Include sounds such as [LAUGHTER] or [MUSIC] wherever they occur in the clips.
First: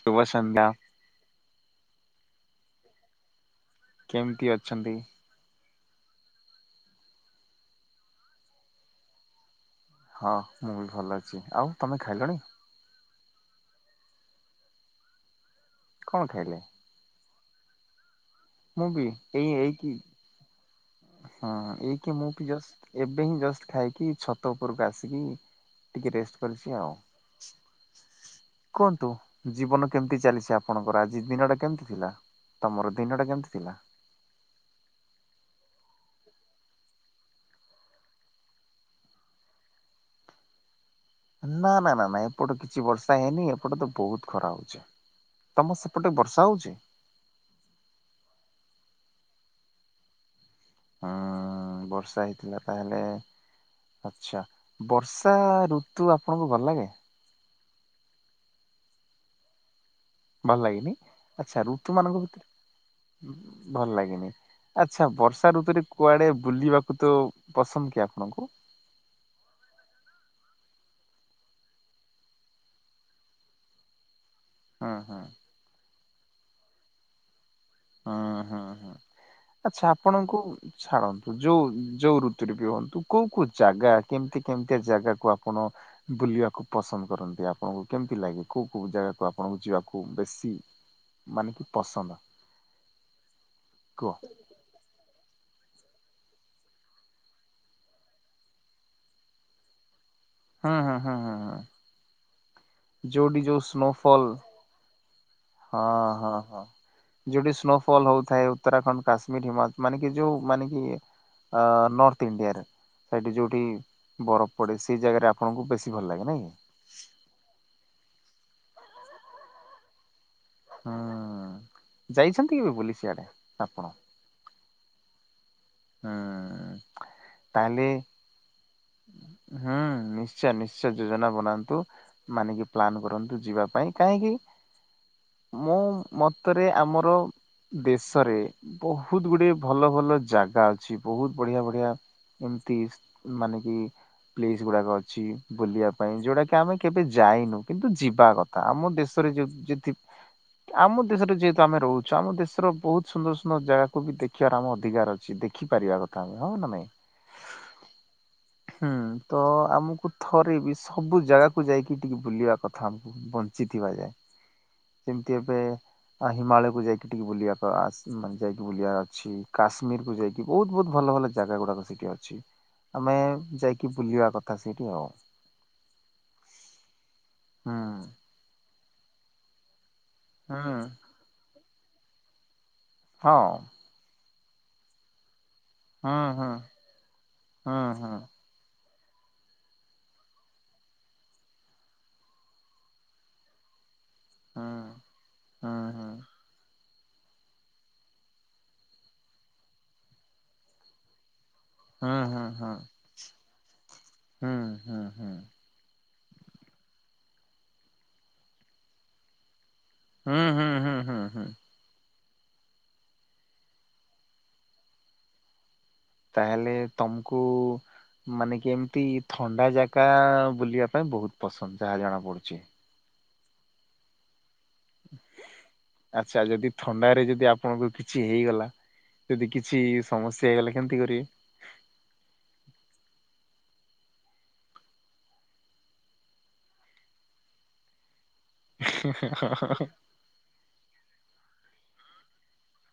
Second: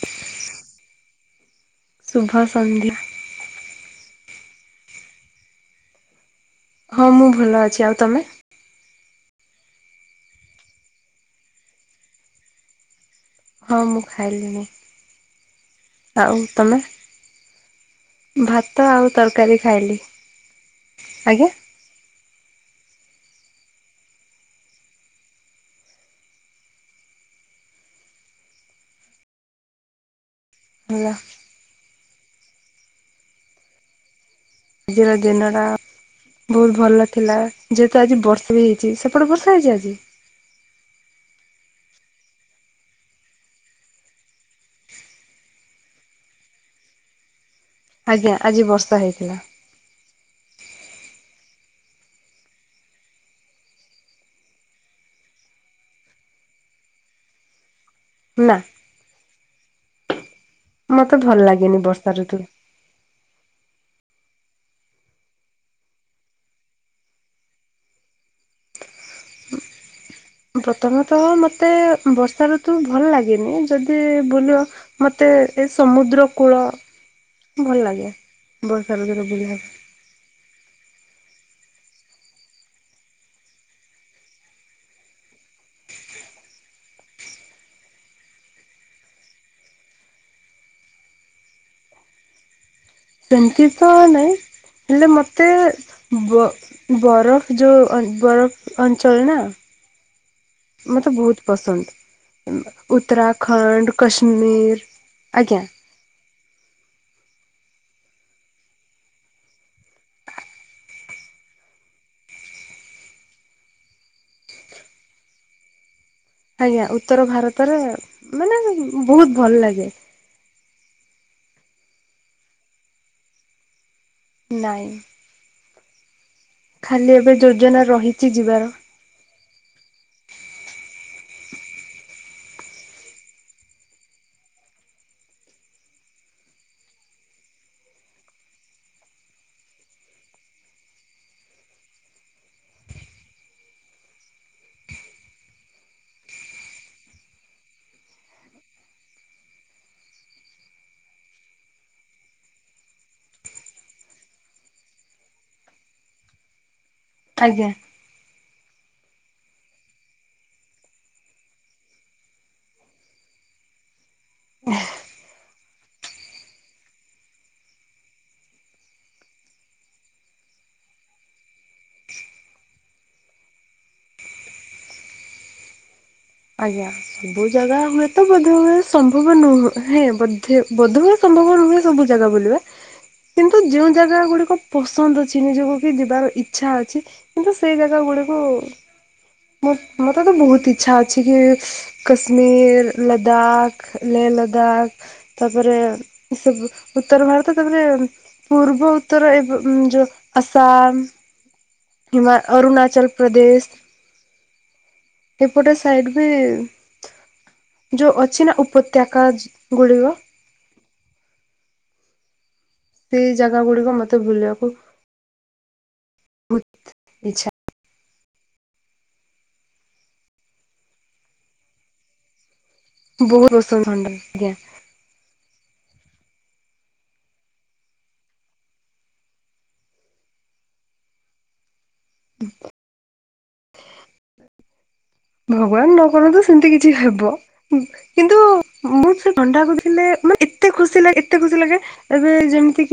ଶୁଭ ସନ୍ଧ୍ୟା। [INAUDIBLE] ଶୁଭ ସନ୍ଧ୍ୟା। କେମିତି ଅଛନ୍ତି। ହଁ ମୁଁ ଭଲ ଅଛି ଆଉ ତମେ? ହଁ ମୁଁ ବି ଭଲ ଅଛି ଆଉ ତମେ ଖାଇଲଣି। ହଁ ମୁଁ ଖାଇଲିଣି [INAUDIBLE] କଣ ଆଉ ଖାଇଲେ? ତମେ? ମୁଁ ଭାତ ବି ଆଉ ଏଇ ତରକାରୀ ଏଇକି ଖାଇଲି। [INAUDIBLE] ହଁ ଏଇକି ମୁଁ ବି ଜଷ୍ଟ ଏବେ ହିଁ ଜଷ୍ଟ ଖାଇକି ଛତ ଉପରକୁ ଆସିକି ଟିକେ ରେଷ୍ଟ କରିଛି ଆଉ [INAUDIBLE] କୁହନ୍ତୁ ଜୀବନ କେମତି ଚାଲିଛି। ଆ ଆପଣଙ୍କର ହେଲା ଆଜି ଦିନଟା କେମିତି ଥିଲା ତମର ଦିନଟା କେମିତି ଥିଲା। ଆଜିର ଦିନଟା ବହୁତ ଭଲ ଥିଲା ଯେହେତୁ ଆଜି ବର୍ଷା ବି ହେଇଛି ସେପଟେ ବର୍ଷା ହେଇଛି ଆଜି। ନା ନା ନା ନା ଏପଟେ କିଛି ବର୍ଷା ହେଇନି ଏପଟେ ତ ବହୁତ ଖରା ହଉଛି। ତମର ସେପଟେ ବର୍ଷା ହଉଛି। ଆଜ୍ଞା ଆଜି ବର୍ଷା ହେଇଥିଲା। ହୁଁ ବର୍ଷା ହେଇଥିଲା ତାହେଲେ। ଆଛା ବର୍ଷା ଋତୁ ଆପଣଙ୍କୁ ଭଲ ଲାଗେ। ନା। ଭଲ ଲାଗନି ମତେ ଭଲ ଆଚ୍ଛା ଲାଗେନି ରୁତୁ ବର୍ଷା ମାନଙ୍କ ଋତୁ। ଭିତରେ ଭଲ ଲାଗେନି। ଆଚ୍ଛା ବର୍ଷା ଋତୁରେ କୁଆଡେ ବୁଲିବାକୁ ତ ପସନ୍ଦ କି ଆପଣଙ୍କୁ? [INAUDIBLE] ପ୍ରଥମତଃ ମତେ ବର୍ଷାୠତୁ ଭଲ ଲାଗେନି ଯଦି ବୁଲ ହୁଁ ହୁଁ ମତେ ଏ ସମୁଦ୍ର କୂଳ ଭଲ ଲାଗେ ହୁଁ ହୁଁ ବର୍ଷା ଋତୁରେ ବୁଲିବାକୁ। ଆଚ୍ଛା ଆପଣଙ୍କୁ ଛାଡ଼ନ୍ତୁ। ଯୋଉ ଯୋଉ ଋତୁରେ ବି ହୁଅନ୍ତୁ କୋଉ କୋଉ ଜାଗା କେମିତି କେମିତି ଜାଗାକୁ ଆପଣ ବୁଲ ଯିବାକୁ ପସନ୍ଦ କରନ୍ତି ଆପଣଙ୍କୁ କେମିତି ଲାଗେ କୋଉ କୋଉ ଜାଗାକୁ ଆପଣଙ୍କୁ ଯିବାକୁ ବେଶୀ। ମାନେ କି ପସନ୍ଦ ସେମିତି ତ କୁହ ନାହିଁ ହେଲେ ମତେ ଏତେ ବ ବରଫ ଯୋଉ ବରଫ ଅଞ୍ଚଳ ନା ହୁଁ ହୁଁ ମତେ ହୁଁ ହୁଁ ବହୁତ ହୁଁ ପସନ୍ଦ। ଯୋଉଠି ଯୋଉ ଉତ୍ତରାଖଣ୍ଡ ସ୍ନୋଫଲ କଶ୍ମୀର ହଁ ହଁ ହଁ ଯୋଉଠି ସ୍ନୋ ଫଲ ହଉଥାଏ ଉତ୍ତରାଖଣ୍ଡ କାଶ୍ମୀର ହିମା ମାନେ କି ଯୋଉ ମାନେ କି ଅ ନର୍ଥ ଇଣ୍ଡିଆରେ ସେଇଠି ଯୋଉଠି ବରଫ ପଡେ ସେଇ ଜାଗାରେ ଆପଣଙ୍କୁ ବେଶୀ ଭଲ ଲାଗେ। ନାଇଁ କି ଆଜ୍ଞା ଉତ୍ତର ଭାରତରେ ମାନେ ବହୁତ ଭଲ ଲାଗେ। ହୁଁ ଯାଇଛନ୍ତି କି ବୁଲି ସିଆଡେ ଆପଣ? ନାହିଁ। ହୁଁ। ଖାଲି ଏବେ ଯୋଜନା ରହିଛି ଯିବାର। ହଁ। ନିଶ୍ଚୟ ନିଶ୍ଚୟ ଯୋଜନା ବନାନ୍ତୁ ମାନିକି ପ୍ଲାନ କରନ୍ତୁ ଯିବା ପାଇଁ କାହିଁକି? ମୁଁ ମତରେ ଆମର। ଦେଶରେ ବହୁତ ଗୁଡେ ଭଲ ଭଲ ଜାଗା ଅଛି। ବହୁତ ବଢିଆ ବଢିଆ ଏମତି ମାନେ କି ପ୍ଲେସ୍ ଗୁଡାକ ଅଛି ବୁଲିବା ପାଇଁ? ଯୋଉଟା କି ଆମେ କେବେ ଯାଇନୁ। କିନ୍ତୁ ଯିବା କଥା। ଆମ ଦେଶରେ ଯ ଯଠି ଆମ ଦେଶରେ ଯେହେତୁ ଆମେ ରହୁଛୁ ଆମ ଦେଶର ବହୁତ ସୁନ୍ଦର ସୁନ୍ଦର ଜାଗାକୁ ବି ଦେଖିବାର ଆମ ଅଧିକାର ଅଛି। ଦେଖିପାରିବା କଥା ହଁ ନ ନାଇଁ? ଆଜ୍ଞା। ହୁଁ ତ ଆମକୁ ଥରେ ବି ସବୁ ଜାଗାକୁ ଯାଇକି ଟିକେ ବୁଲିବା କଥା ଆମକୁ ବଞ୍ଚ ଜିିତିବା ଯାଏ ସେମତି ଏବ [UNINTELLIGIBLE] ଆ ହିମାଳୟକୁ ଯାଇକି ଟିକେ ବୁଲିବାକୁ ଯାଇକି ବୁଲିବାର ଅଛି। କାଶ୍ମୀରକୁୁ ଯାଇକି ବହୁତ ବହୁତ ଭଲ ଭଲ ଭଲ ଜାଗା ଗୁଡାକ ସେଠି ଅଛି। ଆମେ ଯାଇକି ବୁଲିବା କଥା ସେଇଠି ଆଉ। ଆଜ୍ଞା ବହୁ ହୁଁ ଜାଗା ହୁଏତ ବୋଧ ହୁଏ ସମ୍ଭବ ନୁହ। ହଁ ବୋଧେ ହୁଁ ବୋଧେ ବୋଧହୁଏ ସମ୍ଭବ ନୁହେଁ ସବୁ ଜାଗା ବୁଲିବା କିନ୍ତୁ ହଁ ଯୋଉ ଜାଗା ଗୁଡିକ ପସନ୍ଦ ଅଛି ନିଜକୁ କି ଯିବାର ହୁଁ ଇଚ୍ଛା ଅଛି କିନ୍ତୁ ହୁଁ ସେଇ ଜାଗା ହୁଁ ଗୁଡିକୁ ମୁଁ ମୋତେ ତ ବହୁତ ଇଚ୍ଛା ଅଛି କି କଶ୍ମୀର, ଲଦାଖ ଲେହ ଲଦାଖ ହୁଁ ତାପରେ ହୁଁ ଏ ସବୁ ଉତ୍ତର ଭାରତ ତାପରେ ପୂର୍ବ ଉତ୍ତର ଏ ଯୋଉ ଆସାମ ହିମା ହୁଁ ହୁଁ ହୁଁ ହୁଁ ହୁଁ ଅରୁଣାଚଳପ୍ରଦେଶ ଏପଟେ ଏବେ ଯୋଉ ଅଛି ନା ଉପତ୍ୟକା ଅଛି। ହୁଁ ହୁଁ ହୁଁ ହୁଁ ହୁ। ସେଇ ଜାଗା ଗୁଡିକ ମତେ ବୁଲିବାକୁ ବହୁତ ତାହାହେଲେ ତମକୁ ଇଚ୍ଛା ମାନେକି ଏମିତି ଥଣ୍ଡା ଜାଗା ବୁଲିବା ପାଇଁ ବହୁତ ପସନ୍ଦ ଯାହା ଜଣା ପଡୁଛି। ବହୁତ କେଶର ଥଣ୍ଡା ଆଜ୍ଞା। ଆଚ୍ଛା ଯଦି ଥଣ୍ଡାରେ ଯଦି ଆପଣଙ୍କୁ କିଛି ହେଇଗଲା। ଯଦି କିଛି ସମସ୍ୟା ହେଇଗଲା କେମିତି କରିବେ। ହୁଁ ଭଗବାନ ନ କରନ୍ତୁ ସେମିତି କିଛି ହେବ ହୁଁ। କିନ୍ତୁ ମୁଁ ସେ ଥଣ୍ଡା କୁ ଦେଖିଲେ ମାନେ ଏତେ ଖୁସି ଲାଗେ ଏତେ ଖୁସି ଲାଗେ ଏବେ ଯେମତି।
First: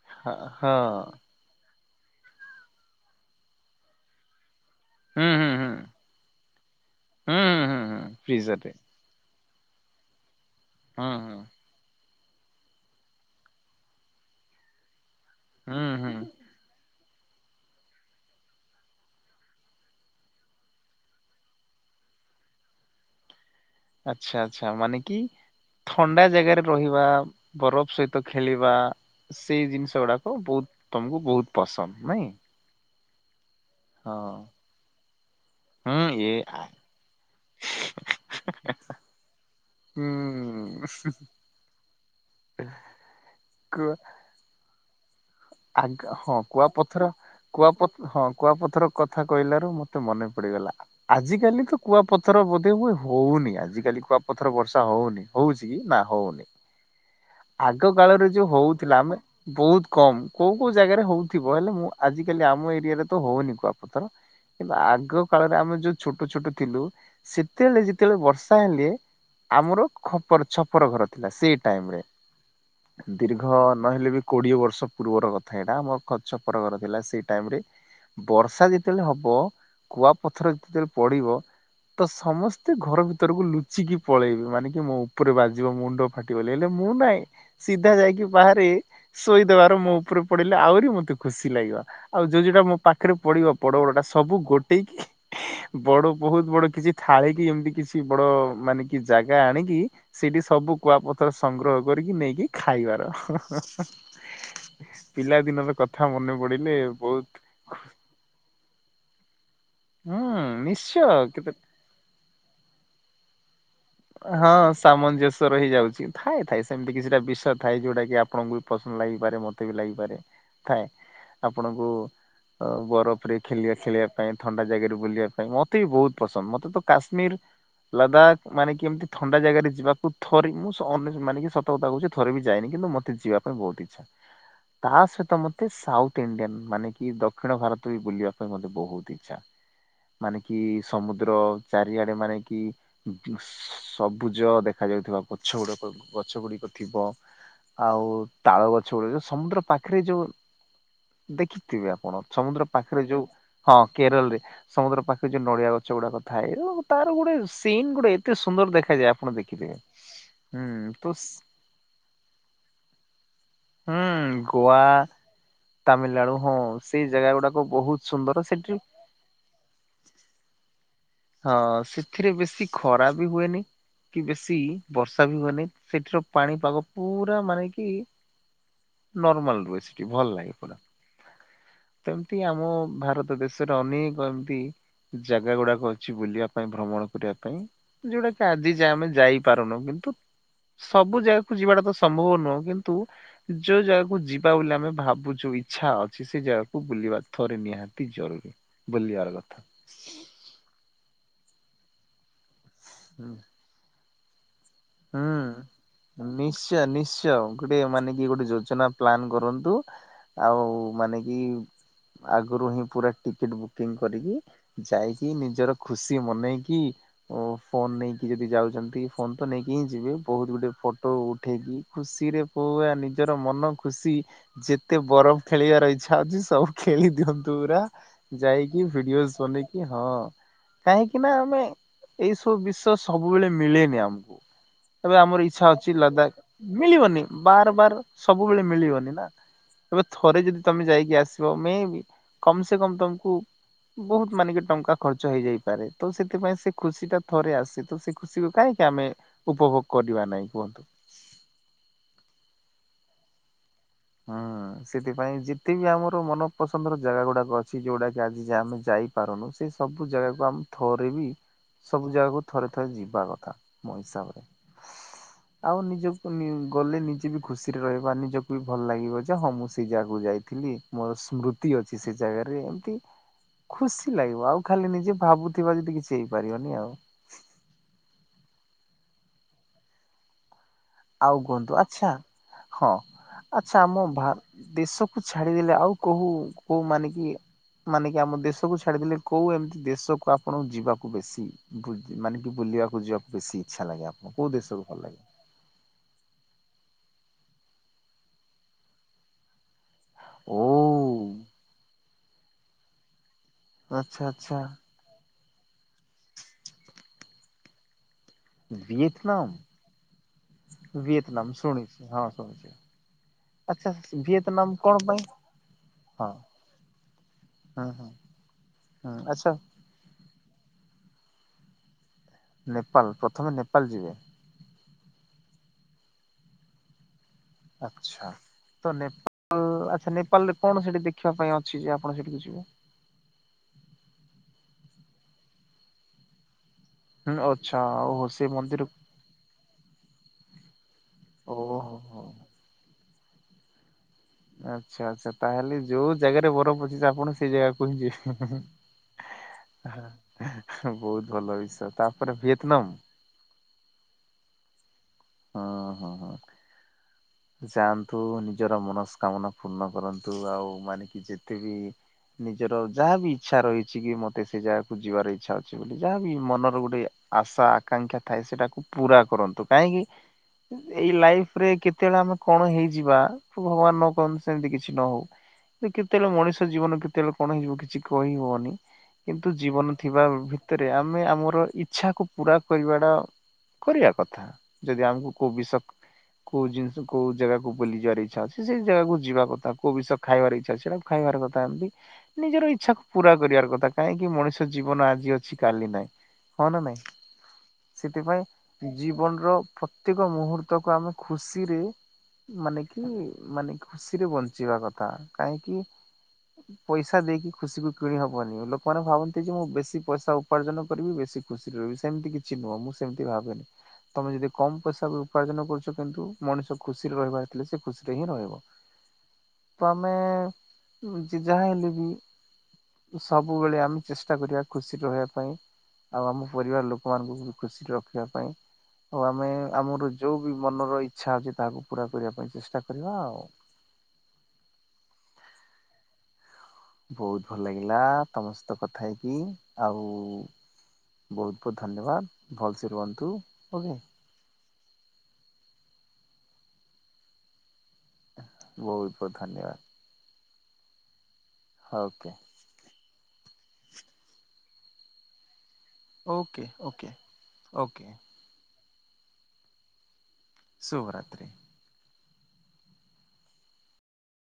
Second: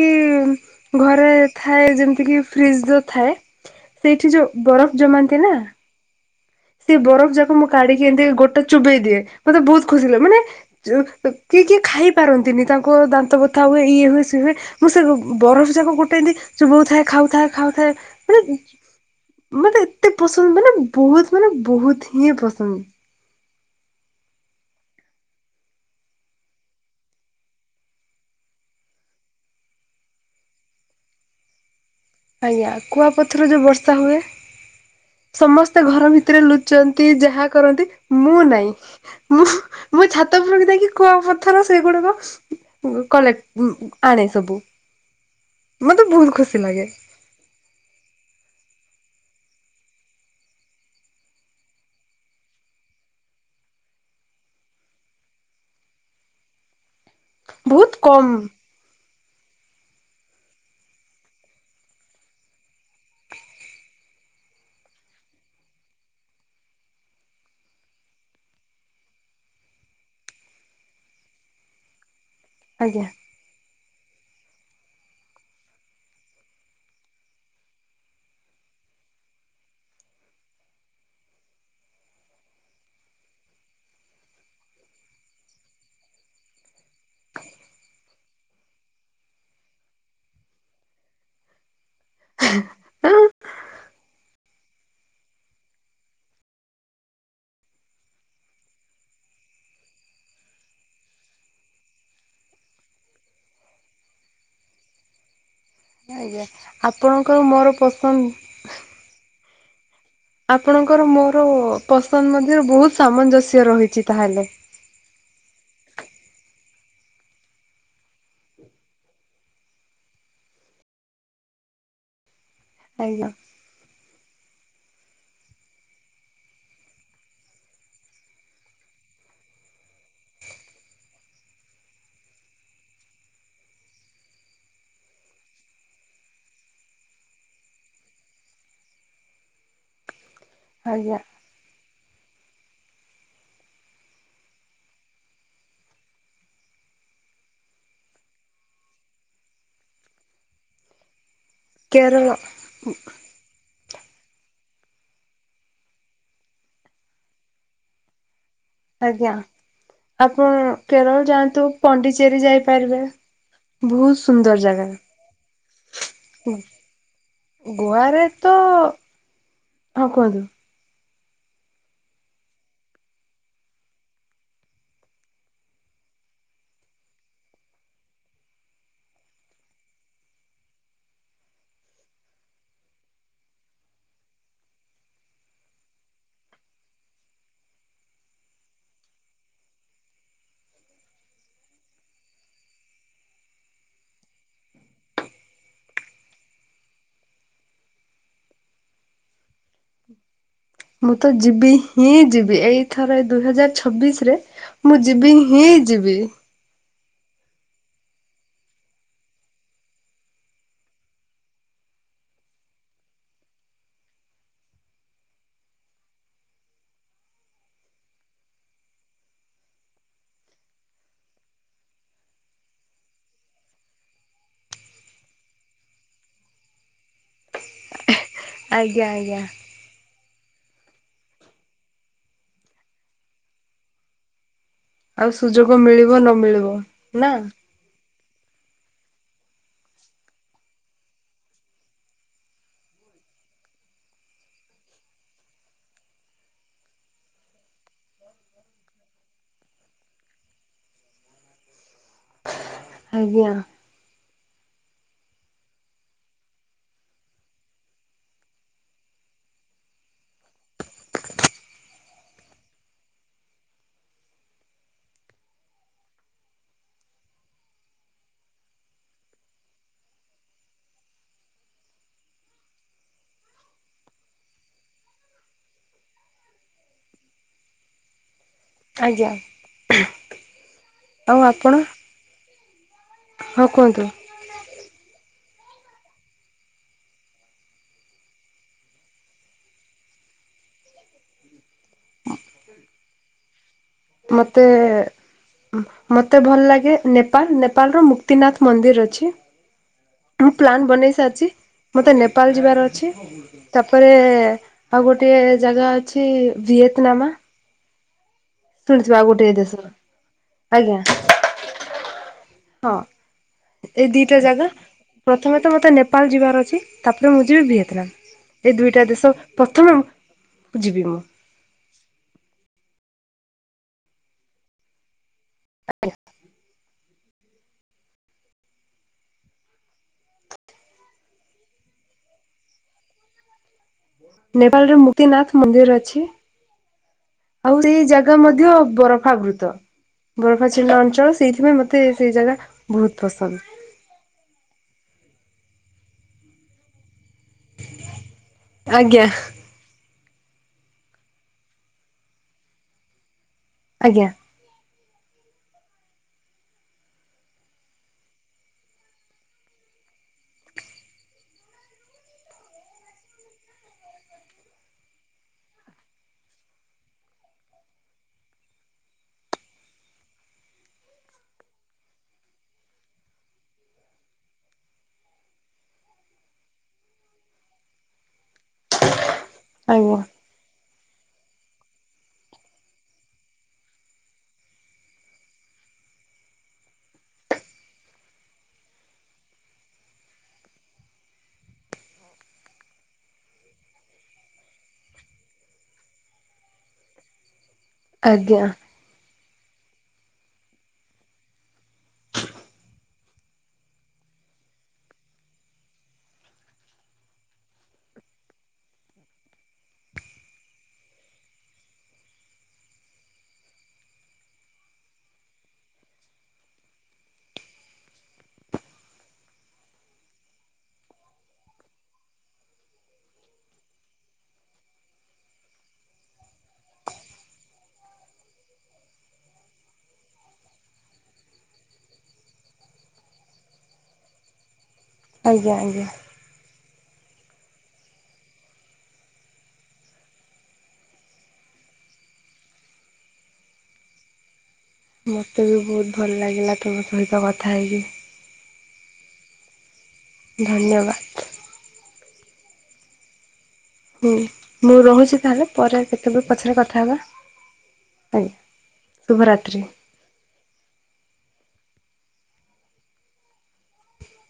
ହଁ ଯେମତି ଘରେ ଥାଏ ଯେମତି କି ଫ୍ରିଜ ଯୋଉ ଥାଏ ସେଇଠି ଯୋଉ। ବରଫ ହୁଁ ଜମାନ୍ତି ହୁଁ ନା। ହୁଁ ସେ ହୁଁ ବରଫ ହୁଁ ଯାକ ମୁଁ ହୁଁ ହୁଁ କାଢିକି ଏମତିି ଗୋଟେ ଫ୍ରିଜରରେ ଚୋବେଇ ଦିଏ ମତେ ବହୁତ ଖୁସି ଲଗେ ମାନେ। ଯୋଉ ହୁଁ ଉ ହୁଁ କିଏ କିଏ ଖାଇ ପାରନ୍ତିନି ତାଙ୍କ ଦାନ୍ତ ବଥା ହୁଏ ଇଏ ହୁଏ ସିଏ ହୁଏ ମୁଁ ସେ। ବରଫ ଯାକ ହୁଁ ହୁଁ ଗୋଟେ ଏମିତି ଚୋବଉ ଥାଏ। ଖାଉଥାଏ ଖାଉଥାଏ ମାନେ ମତେ ଏତେ ପସନ୍ଦ ମାନେ ବହୁତ। ମାନେ ବହୁତ ହିଁ ପସନ୍ଦ। ଆଚ୍ଛା ଆଛା ମାନେ କି? ଥଣ୍ଡା ଜାଗାରେ ରହିବା ବରଫ ସହିତ ଖେଳିବା। ସେଇ ଜିନିଷ ଗୁଡାକ ବହୁତ ତମକୁ ବହୁତ ପସନ୍ଦ। ନାଇଁ ଆଜ୍ଞା କୁଆ ପଥ ର ଯୋଉ ବର୍ଷା ହୁଏ ହଁ ସମସ୍ତେ ହୁଁ ଘର ଏ ଭିତରେ ଲୁଚନ୍ତି ଯାହା। କରନ୍ତି ମୁଁ ନାଇଁ ମୁଁ ହ ମୁ ଛାତଉପୁର କୁ ଯାଇକି କୁଆ ପଥର ସେଗୁଡାକ। କଲେକ୍ଟ ହୁଁ ଆଣେ ସବୁ ମତେ ବହୁତ ଖୁସି ଲାଗେ। କୁଆ ପଥ ହଁ କୁଆପଥର କଥା କହିଲାରୁ ମତେ ମନେ ପଡିଗଲା ଆଜି କାଲି ତ କୁଆପଥର। ବୋଧେ ହୁଏ ହଉନି ଆଜିିକାଲି କୁଆପଥର ବର୍ଷା ହଉନି ହଉଛି କି ନା ହଉନି। ଆଗ ବହୁତ କାଳରେ କମ୍ ଯୋଉ ହଉଥିଲା ଆମେ। ବହୁତ କମ କୋଉ କୋଉ ଜାଗାରେ ହଉଥିବ ହେଲେ ମୁଁ ଆଜିିକାଲି ଆମ ଏଇ। ରେ ତ ହଉନି କୁଆ ପଥର। କିନ୍ତୁ ଆଗ କାଳରେ ଆମେ ଯୋଉ ଛୋଟ ଛୋଟ ଥିଲୁ ସେତେ ବେଳେ ଯେତେ ବେଳେ ବର୍ଷା ହେଲେ। ଆମର ଖପର ଛପର ଘର ଥିଲା ସେ ଟାଇମ ରେ। ଆଜ୍ଞା। ଦୀର୍ଘ ନ ନହେଲେ ବି କୋଡିଏ ବର୍ଷ ପୂର୍ବର କଥା ଏଇଟା ମୋ ଖ ଛପର ଘର ଥିଲା ସେଇ ଟାଇମ ରେ। ବର୍ଷା ଯେତେବେଳେ ହବ କୁଆ ପଥର ଯେତେବେଳେ ପଡିବ। ତ ସମସ୍ତେ ଘର ଭିତରକୁ ଲୁଚିକି ପଳେଇବେ ମାନେ କି ମୋ ଉପରେ ବାଜିବ ମୁଣ୍ଡ ଫାଟିବ ଏଲେ। ମୁଁ ନହିଁ ସିଧା ଯାଇକି ବାହାରେ ଶୋଇଦବାର ମୋ ଉପରେ ପଡିଲେ ଆହୁରି ମତେ ଖୁସି ଲାଗିବା। ଆଉ ଯୋଉ ଯୋଉଟା ମୋ ପାଖରେ ପଡିବ ପଡ ବଡ ଟା ସବୁ ଗୋଟେକି। ବଡ ବହୁତ ବଡ କିଛି ଥାଳିିକି ଏମିତି କିଛି ବଡ ମାନେ କି ଜାଗା ଆଣିକି ସେଠି। ସବୁ କୁଆପଥର। ସଂଗ୍ରହ କରିକି ନେଇକି ଖାଇବାର ହଁ - ହଁ -ହଁ ପିଲାଦିନର। କଥା ମନେ ଆଜ୍ଞା ପଡିଲେ ବହୁତ ଆପଣଙ୍କର ମୋର ପସନ୍ଦ। ହୁଁ ଆପଣଙ୍କର ନିଶ୍ଚୟ ମୋର କେତେ ପସନ୍ଦ ମଧ୍ୟରେ ବହୁତ ସାମଞ୍ଜସ୍ୟ ରହିଛି। ତାହେଲେ ହଁ ସାମଞ୍ଜସ୍ୟର ହେଇଯାଉଛି ଥାଏ ଥାଏ। ସେମିତି କିଛିଟା ବିଷୟ ଥାଏ ଯୋଉଟା କି ଆପଣଙ୍କୁ ବି ପସନ୍ଦ ଲାଗିପାରେ ମତେ ବି ଲାଗିପାରେ ଥାଏ। ଆପଣଙ୍କୁ ଅ ଆଜ୍ଞା ବରଫରେ ଖେଳିବା ଖେଳିବା ପାଇଁ ଥଣ୍ଡା। ଜାଗାରେ ବୁଲିବା ପାଇଁ ମତେ ବି ବହୁତ ପସନ୍ଦ ମତେ ତ କାଶ୍ମୀର ଲଦାଖ ମାନେ। କେମିତି ଥଣ୍ଡା ଜାଗାରେ ଯିବାକୁ ଥରେ ମୁଁନ୍ୟ ମାନେି ସତର୍କତା କହୁଛି ଥରେ ବି ଯାଏନି କିନ୍ତୁ ମୋତେିବା ପାଇଁ ବହୁତ ଆଚ୍ଛା। ତା ସହିତ ମତେ ସାଉଥ ଇଣ୍ଡିଆନ୍ ମାନେ କି ଦକ୍ଷିଣ ଭାରତ ବି ବୁଲିବା ପାଇଁ ମତେ ବହୁତ ଇଚ୍ଛା। ମାନେ କି ଆଜ୍ଞା ସମୁଦ୍ର ଚାରିଆଡେ ମାନେ କି ସବୁଜ ଦେଖାଯାଉଥିବା ଗଛ ଗୁଡ ଗଛ ଗୁଡିକ ଥିବ। ଆଉ ତାଳ ଗଛ ଗୁଡ଼ିକ ଯୋଉ ସମୁଦ୍ର ପାଖରେ ଯୋଉ ଦେଖିଥିବେ ଆପଣ କେରଳ ସମୁଦ୍ର ପାଖରେ ଯୋଉ ହଁ। କେରଳ ରେ ସମୁଦ୍ର ପାଖରେ ଯୋଉ ନଡିଆ ଗଛ ଗୁଡାକ ଥାଏ ଏବଂ ତାର ଗୋଟେ ସିନ୍ ଗୋଟେ ଏତେ ସୁନ୍ଦର ଦେଖାଯାଏ ଆପଣ ଆଜ୍ଞା ଦେଖିଥିବେ। ଆପଣ ହୁଁ ତ କେରଳ ଯାଆନ୍ତୁ ପଣ୍ଡିଚେରୀ ଯାଇପାରିବେ। ବହୁତ ହୁଁ ସୁନ୍ଦର ଗୋଆ ଜାଗା। ତାମିଲନାଡୁ ହଁ ସେଇ ଜାଗା ଗୁଡାକ ବହୁତ ଗୋଆରେ ସୁନ୍ଦର ତ ସେଠି ହଁ କୁହନ୍ତୁ। ହଁ ସେଥିରେ ବେଶୀ ଖରା ବି ହୁଏନି। କି ବେଶୀ ବର୍ଷା ବି ହୁଏନି ସେଠିର ପାଣିପାଗ ପୁରା ମାନେ କି। ନର୍ମଲ ରହି ସେଟି ଭଲ ଲାଗେ ପୁରା। ତମିତି ଆମ ଭାରତ ଦେଶରେ ଅନେକ ଏମିତି ଜାଗା ଗୁଡାକ ଅଛି ବୁଲିବା ପାଇଁ ଭ୍ରମଣ କରିବା ପାଇଁ ଯଉଡା କି ଆଜି ଯ ଆମେ ଯାଇପାରୁନୁ କିନ୍ତୁ ସବୁ ଜାଗାକୁ ଯିବାଟା ତ ସମ୍ଭବ ନୁହଁ କିନ୍ତୁ ଯୋଉ ଜାଗାକୁ ଯିବା ବୋଲି ଆମେ ଭାବୁଛୁ। ଇଚ୍ଛା ଅଛି ସେ ଜାଗା ବୁଲିବା ଥରେ ନିହାତି ଜରୁରୀ ବୁଲିବାର କଥା। ମୁଁ ତ ଯିବି ହିଁ ଯିବି ଏଇଥର ଏଇ ଦୁଇ ହଜାର ଛବିଶ ରେ ମୁଁ ଯିବି ହୁଁ। ହିଁ ଯିବି। ନିଶ୍ଚୟ ନିଶ୍ଚୟ ଗୋଟେ ମାନେ କି ଗୋଟେ ଯୋଜନା ପ୍ଲାନ କରନ୍ତୁ ଆଉ ମାନେ କି ଆଗରୁ ହିଁ ପୁରା ଟିକେଟ ବୁକିଂ କରିକି ଯାଇକି ନିଜର ଖୁସି ମନେଇକି। ଓ ଫୋନ୍ ନେଇକି ଯଦି ଯାଉଛନ୍ତି ଫୋନ ତ ନେଇକି। କି ଯିବେ ବହୁତ ଗୁଟେ ଫଟୋ ଉଠେଇକି ଖୁସିରେ ପଆ ନିଜର ମନ ଖୁସି। ଯେତେ ବରଫ ଖେଳିବାର ଇଚ୍ଛା ହଉଛି ସବୁ ଖେଳି ଦିଅନ୍ତୁ ପୁରା। ଯାଇକି ଆଜ୍ଞା ଭିଡିଓ ଆଜ୍ଞା ଶୁନେଇକି ହଁ। କାହିଁକି ନା ଆମେ ଏଇ ସବୁ ବିଷୟ ସବୁବେଳେ ମିଳେନି ଆମକୁ। ଏବେ ଆଉ ଆମର ଇଚଛା ସୁଯୋଗ ଅଛି ମିଳିବ ଲଦାଖ ନ ମିଳିବ ମିଳିବନି ନା ବାର ବାର ସବୁବେଳେ ମିଳିବନି ନା? ଏବେ ଥରେ ଯଦି ତମେ ଯାଇକି ଆସିବ ମ କମ ସେ କମ ତମକୁ ବହୁତ ମାନେକ ଟଙ୍କା ଖର୍ଚ୍ଚ ହେଇଯାଇପାରେ ତ ସେଥିପାଇଁ ସେ ଖୁସି ଟା ଥରେ ଆସେ ତ ସେ ଖୁସି କାହିଁକି? ଆମେ ଉପଭୋଗ କରିବା ନାଇଁ କୁହନ୍ତୁ। ଆଜ୍ଞା। ହୁଁ ସେଥିପାଇଁ ଯେତେ ବିି ଆମର ମନ ପସନ୍ଦର ଜାଗା ଗୁଡାକ ଅଛି ଯଉଗଡାକ କି ଆଜି ଆମେ ଯାଇପାରୁନୁ ସେ ସବୁ ଜାଗାକୁ ଆମ ଥରିବି। ସବୁ ଜାଗାକୁ ଥରେ ଥରେ ଯିବା କଥା ମୋ ହିସାବ ରେ। ଆଉ ନିଜକୁ ଗଲେ ନିଜେ ବି ଖୁସିରେ ରହିବା ନିଜକୁ ଭଲ ଲାଗିବ ଯେ ହଁ ମୁଁ ସେ ଜାଗାକୁ ଯାଇଥିଲି ମୋର ସ୍ମୃତି ଅଛି ସେ ଜାଗାରେ ଏମତି। ଖୁସି ଲାଗିବ ଆଉ ଖାଲି ନିଜେ ଭାବୁଥିବା ଯଦି କିଛି ହେଇପାରିବନି ଆଉ। ଆଜ୍ଞା। ଆଉ କୁହନ୍ତୁ ଆଚ୍ଛା ହଁ ହଁ ଆଚ୍ଛା ଆମ କୁହନ୍ତୁ ଦେଶକୁ ଛାଡିଦେଲେ ଆଉ କହୁ କୋଉ ମାନେ କି ମାନେ କି ଆମ ଦେଶକୁ ଛାଡିଦେଲେ କୋଉ ଏମିତି ଦେଶକୁ ଆପଣଙ୍କୁ ଯିବାକୁ ବେଶୀ ବୁ ମାନେ କି ବୁ ବୁଲିବାକୁ ଯିବାକୁ ବେଶୀ ଇଛା ଲାଗେ ଆପଣଙ୍କୁ କୋଉ ମତେ ଦେଶକୁ ଭଲ ଲାଗେ। ମତେ ଭଲ ଲାଗେ ନେପାଳ ନେପାଳର ମୁକ୍ତିନାଥ ମନ୍ଦିର ଅଛି। ଟୁ ଓ ପ୍ଲାନ୍ ବନେଇ ସାରିଚି ମତେ ନେପାଳ ଯିବାର ଅଛି। ତାପରେ ଆଚ୍ଛା ଆଚ୍ଛା ଆଉ ଗୋଟେ ଜାଗା ଅଛି ଭିଏତନାମ। ଶୁଣିଥିବ ଆଉ ଭିଏତନାମ ଗୋଟେ ଏ ଦେଶର। ଭିଏତନାମ ଶୁଣିଛି ହଁ ଶୁଣିୁଛି। ହଁ ଏଇ ଦିଟା ଜାଗା ପ୍ରଥମେ ତ ମତେ ହଁ ନେପାଳ ଯିବାର ଅଛି ତାପରେ ମୁଁ ଯିବି ହୁଁ ହୁଁ ଭିଏତନାମ। ଏଇ ଦୁଇଟା ହୁଁ ଦେଶ ଆଚ୍ଛା ପ୍ରଥମେ ଯିବି ମୁଁ। ନେପାଳ ପ୍ରଥମେ ନେପାଳ ଯିବେ। ଆଜ୍ଞା। ଆଚ୍ଛା। ତ ନେପାଳ ଆଚ୍ଛା ନେପାଳ ରେ କଣ ସେଠି ଦେଖିବା ପାଇଁ ଅଛି ଯେ ଆପଣ ସେଠିକୁ ଯିବେ। ନେପାଳରେ ମୁକ୍ତିନାଥ ମନ୍ଦିର ଅଛି। ହୁଁ ଆଚ୍ଛା ଆଉ ସେଇ ଓହୋ ଜାଗା ସେ ମଧ୍ୟ ମନ୍ଦିର ବରଫା ବୃତ। ବରଫା ିଲ ଅଞ୍ଚଳ ଓହୋ ସେଇଥିପାଇଁ ମତେ ହୋ। ସେଇ ଜାଗା ବହୁତ ପସନ୍ଦ। ଆଚ୍ଛା ଆଚ୍ଛା ତାହେଲେ ଯୋଉ ଜାଗାରେ ବରଫ ଅଛି ଆପଣ ସେ ସେ ଜାଗାକୁ ହିଁ ଯିବ ହୁ ହୁ। ଆଜ୍ଞା। ବହୁତ ଭଲ ବିଷ ତାପରେ ଭିଏତନମ। ଆଜ୍ଞା। ହୁଁ ହୁଁ ହୁଁ। ଯାଆନ୍ତୁ ନିଜର ମନସ୍କାମନା ପୂର୍ଣ୍ଣ କରନ୍ତୁ ଆଉ ମାନେ କି ଯେତେ ବି। ନିଜର ଯାହା ବିି ଇଚ୍ଛା ରହିଚି କି ମତେ ସେ ଜାଗାକୁ ଯିବାର ଇଚ୍ଛା ଅଛି ବୋଲି ଯାହାବି ମନର ଗୋଟେ ଆଶା ଆକାଂକ୍ଷା ଥାଏ ସେଟାକୁ ପୁରା କରନ୍ତୁ କାହିଁକି ଏଇ ଲାଇଫ୍ ରେ କେ କେତେବେଳେ ଆମେ କଣ ହେଇଯିବା ଭଗବାନ ନ କରନ୍ତୁ ସେମତି କିଛି ନ ହଉ। କେତେବେଳେ ମଣିଷ ଜୀବନ କେତେବେଳେ କଣ ହେଇଯିବ କିଛି କହିିବବନି। କିନ୍ତୁ ଜୀବନ ଆଜ୍ଞା ଥିବା ଭିତରେ ଆମେ ଆମର ଇଚ୍ଛାକୁ ପୁର କରିବାଟା କରିବା କଥା ଯଦି ଆମକୁ କୋଉ ବିଷ କୋଉ ଜିନି କେଉଁ ଜାଗାକୁ ବୁଲି ଯିବାର ଇଚ୍ଛା ଅଛି ସେଇ ଜାଗାକୁ ଯିବା କଥା କେଉ ବିଷୟ ଖାଇବ ଇଚ୍ଛା ଅଛି ସେଟା ଖାଇବ କଥା ଏମିତି ନିଜର ଇଚ୍ଛା କୁ ପୁରା କରିବାର କଥା କାହିଁକି ମଣିଷ ଜୀବନ ଆଜି ଅଛି କାଲି ନାହିଁ। ହଁନା ନାଇଁ। ଆଜ୍ଞା ସେଥିପାଇଁ ଜୀବନର ପ୍ରତ୍ୟେକ ମୁହୂର୍ତ୍ତକୁ ଆମେ ଖୁସିରେ ମାନେ କି ମାନେ ଖୁସିରେ ବଞ୍ଚିବା କଥା କାହିଁକି ପଇସା ଦେଇକି ଖୁସିକୁ କିଣି ହବନି ଲୋକମାନେ ଭାବନ୍ତି ଯେ ମୁଁ ବେଶୀ ପଇସା ଉପାର୍ଜନ କରିବି ବେଶୀ ଖୁସିରେ ରହିବି ସେମିତି କିଛି ନୁହଁ ମୁଁ ସେମିତି ଭାବେନି। ତମେ ଯଦି କମ୍ ପଇସା ଉପାର୍ଜନ କରୁଛ କିନ୍ତୁ ମଣିଷ ଖୁସିରେ ରହିବାର ଥିଲେ ସେ ଖୁସିରେ ହିଁ ରହିବ। ତ ଆମେ ଯାହା ହେଲେବି ସବୁବେଳେ ଆମେ ଚେଷ୍ଟା କରିବା ଖୁସିରେ ରହିବା ପାଇଁ। ଆଉ ଆମ ପରିବାର ଲୋକମାନଙ୍କୁ ଖୁସିରେ ରଖିବା ପାଇଁ ଓ ଆମେ ଆମର ଯୋଉ ବି ମନର ଇଚ୍ଛା ଅଛି ତାକୁ ପୁରା କରିବା ପାଇଁ ଚେଷ୍ଟା କରିବା ଆଉ। ଆଜ୍ଞା ଆଜ୍ଞା। ବହୁତ ଭଲ ଲାଗିଲା ତମସଇତ କଥା ହେଇକି ଆଉ। ବହୁତ ବହୁତ ଧନ୍ୟବାଦ ଭଲସେ ରୁହନ୍ତୁ ଓକେ। ମତେ ବି ବହୁତ ଭଲ ଲାଗିଲା ତମ ସହିତ କଥା ହେଇକି। ବହୁତ ବହୁତ ଧନ୍ୟବାଦ। ଧନ୍ୟବାଦ। ଓକେ। ହୁଁ ମୁଁ ରହୁଛି ତାହେଲେ ପରେ କେତେବେଳେ ଓକେ ପଛରେ କଥା ଓକେ ହେବା ଓକେ ଆଜ୍ଞା। ଶୁଭ ରାତ୍ରୀ। ଶୁଭ ରାତ୍ରୀ।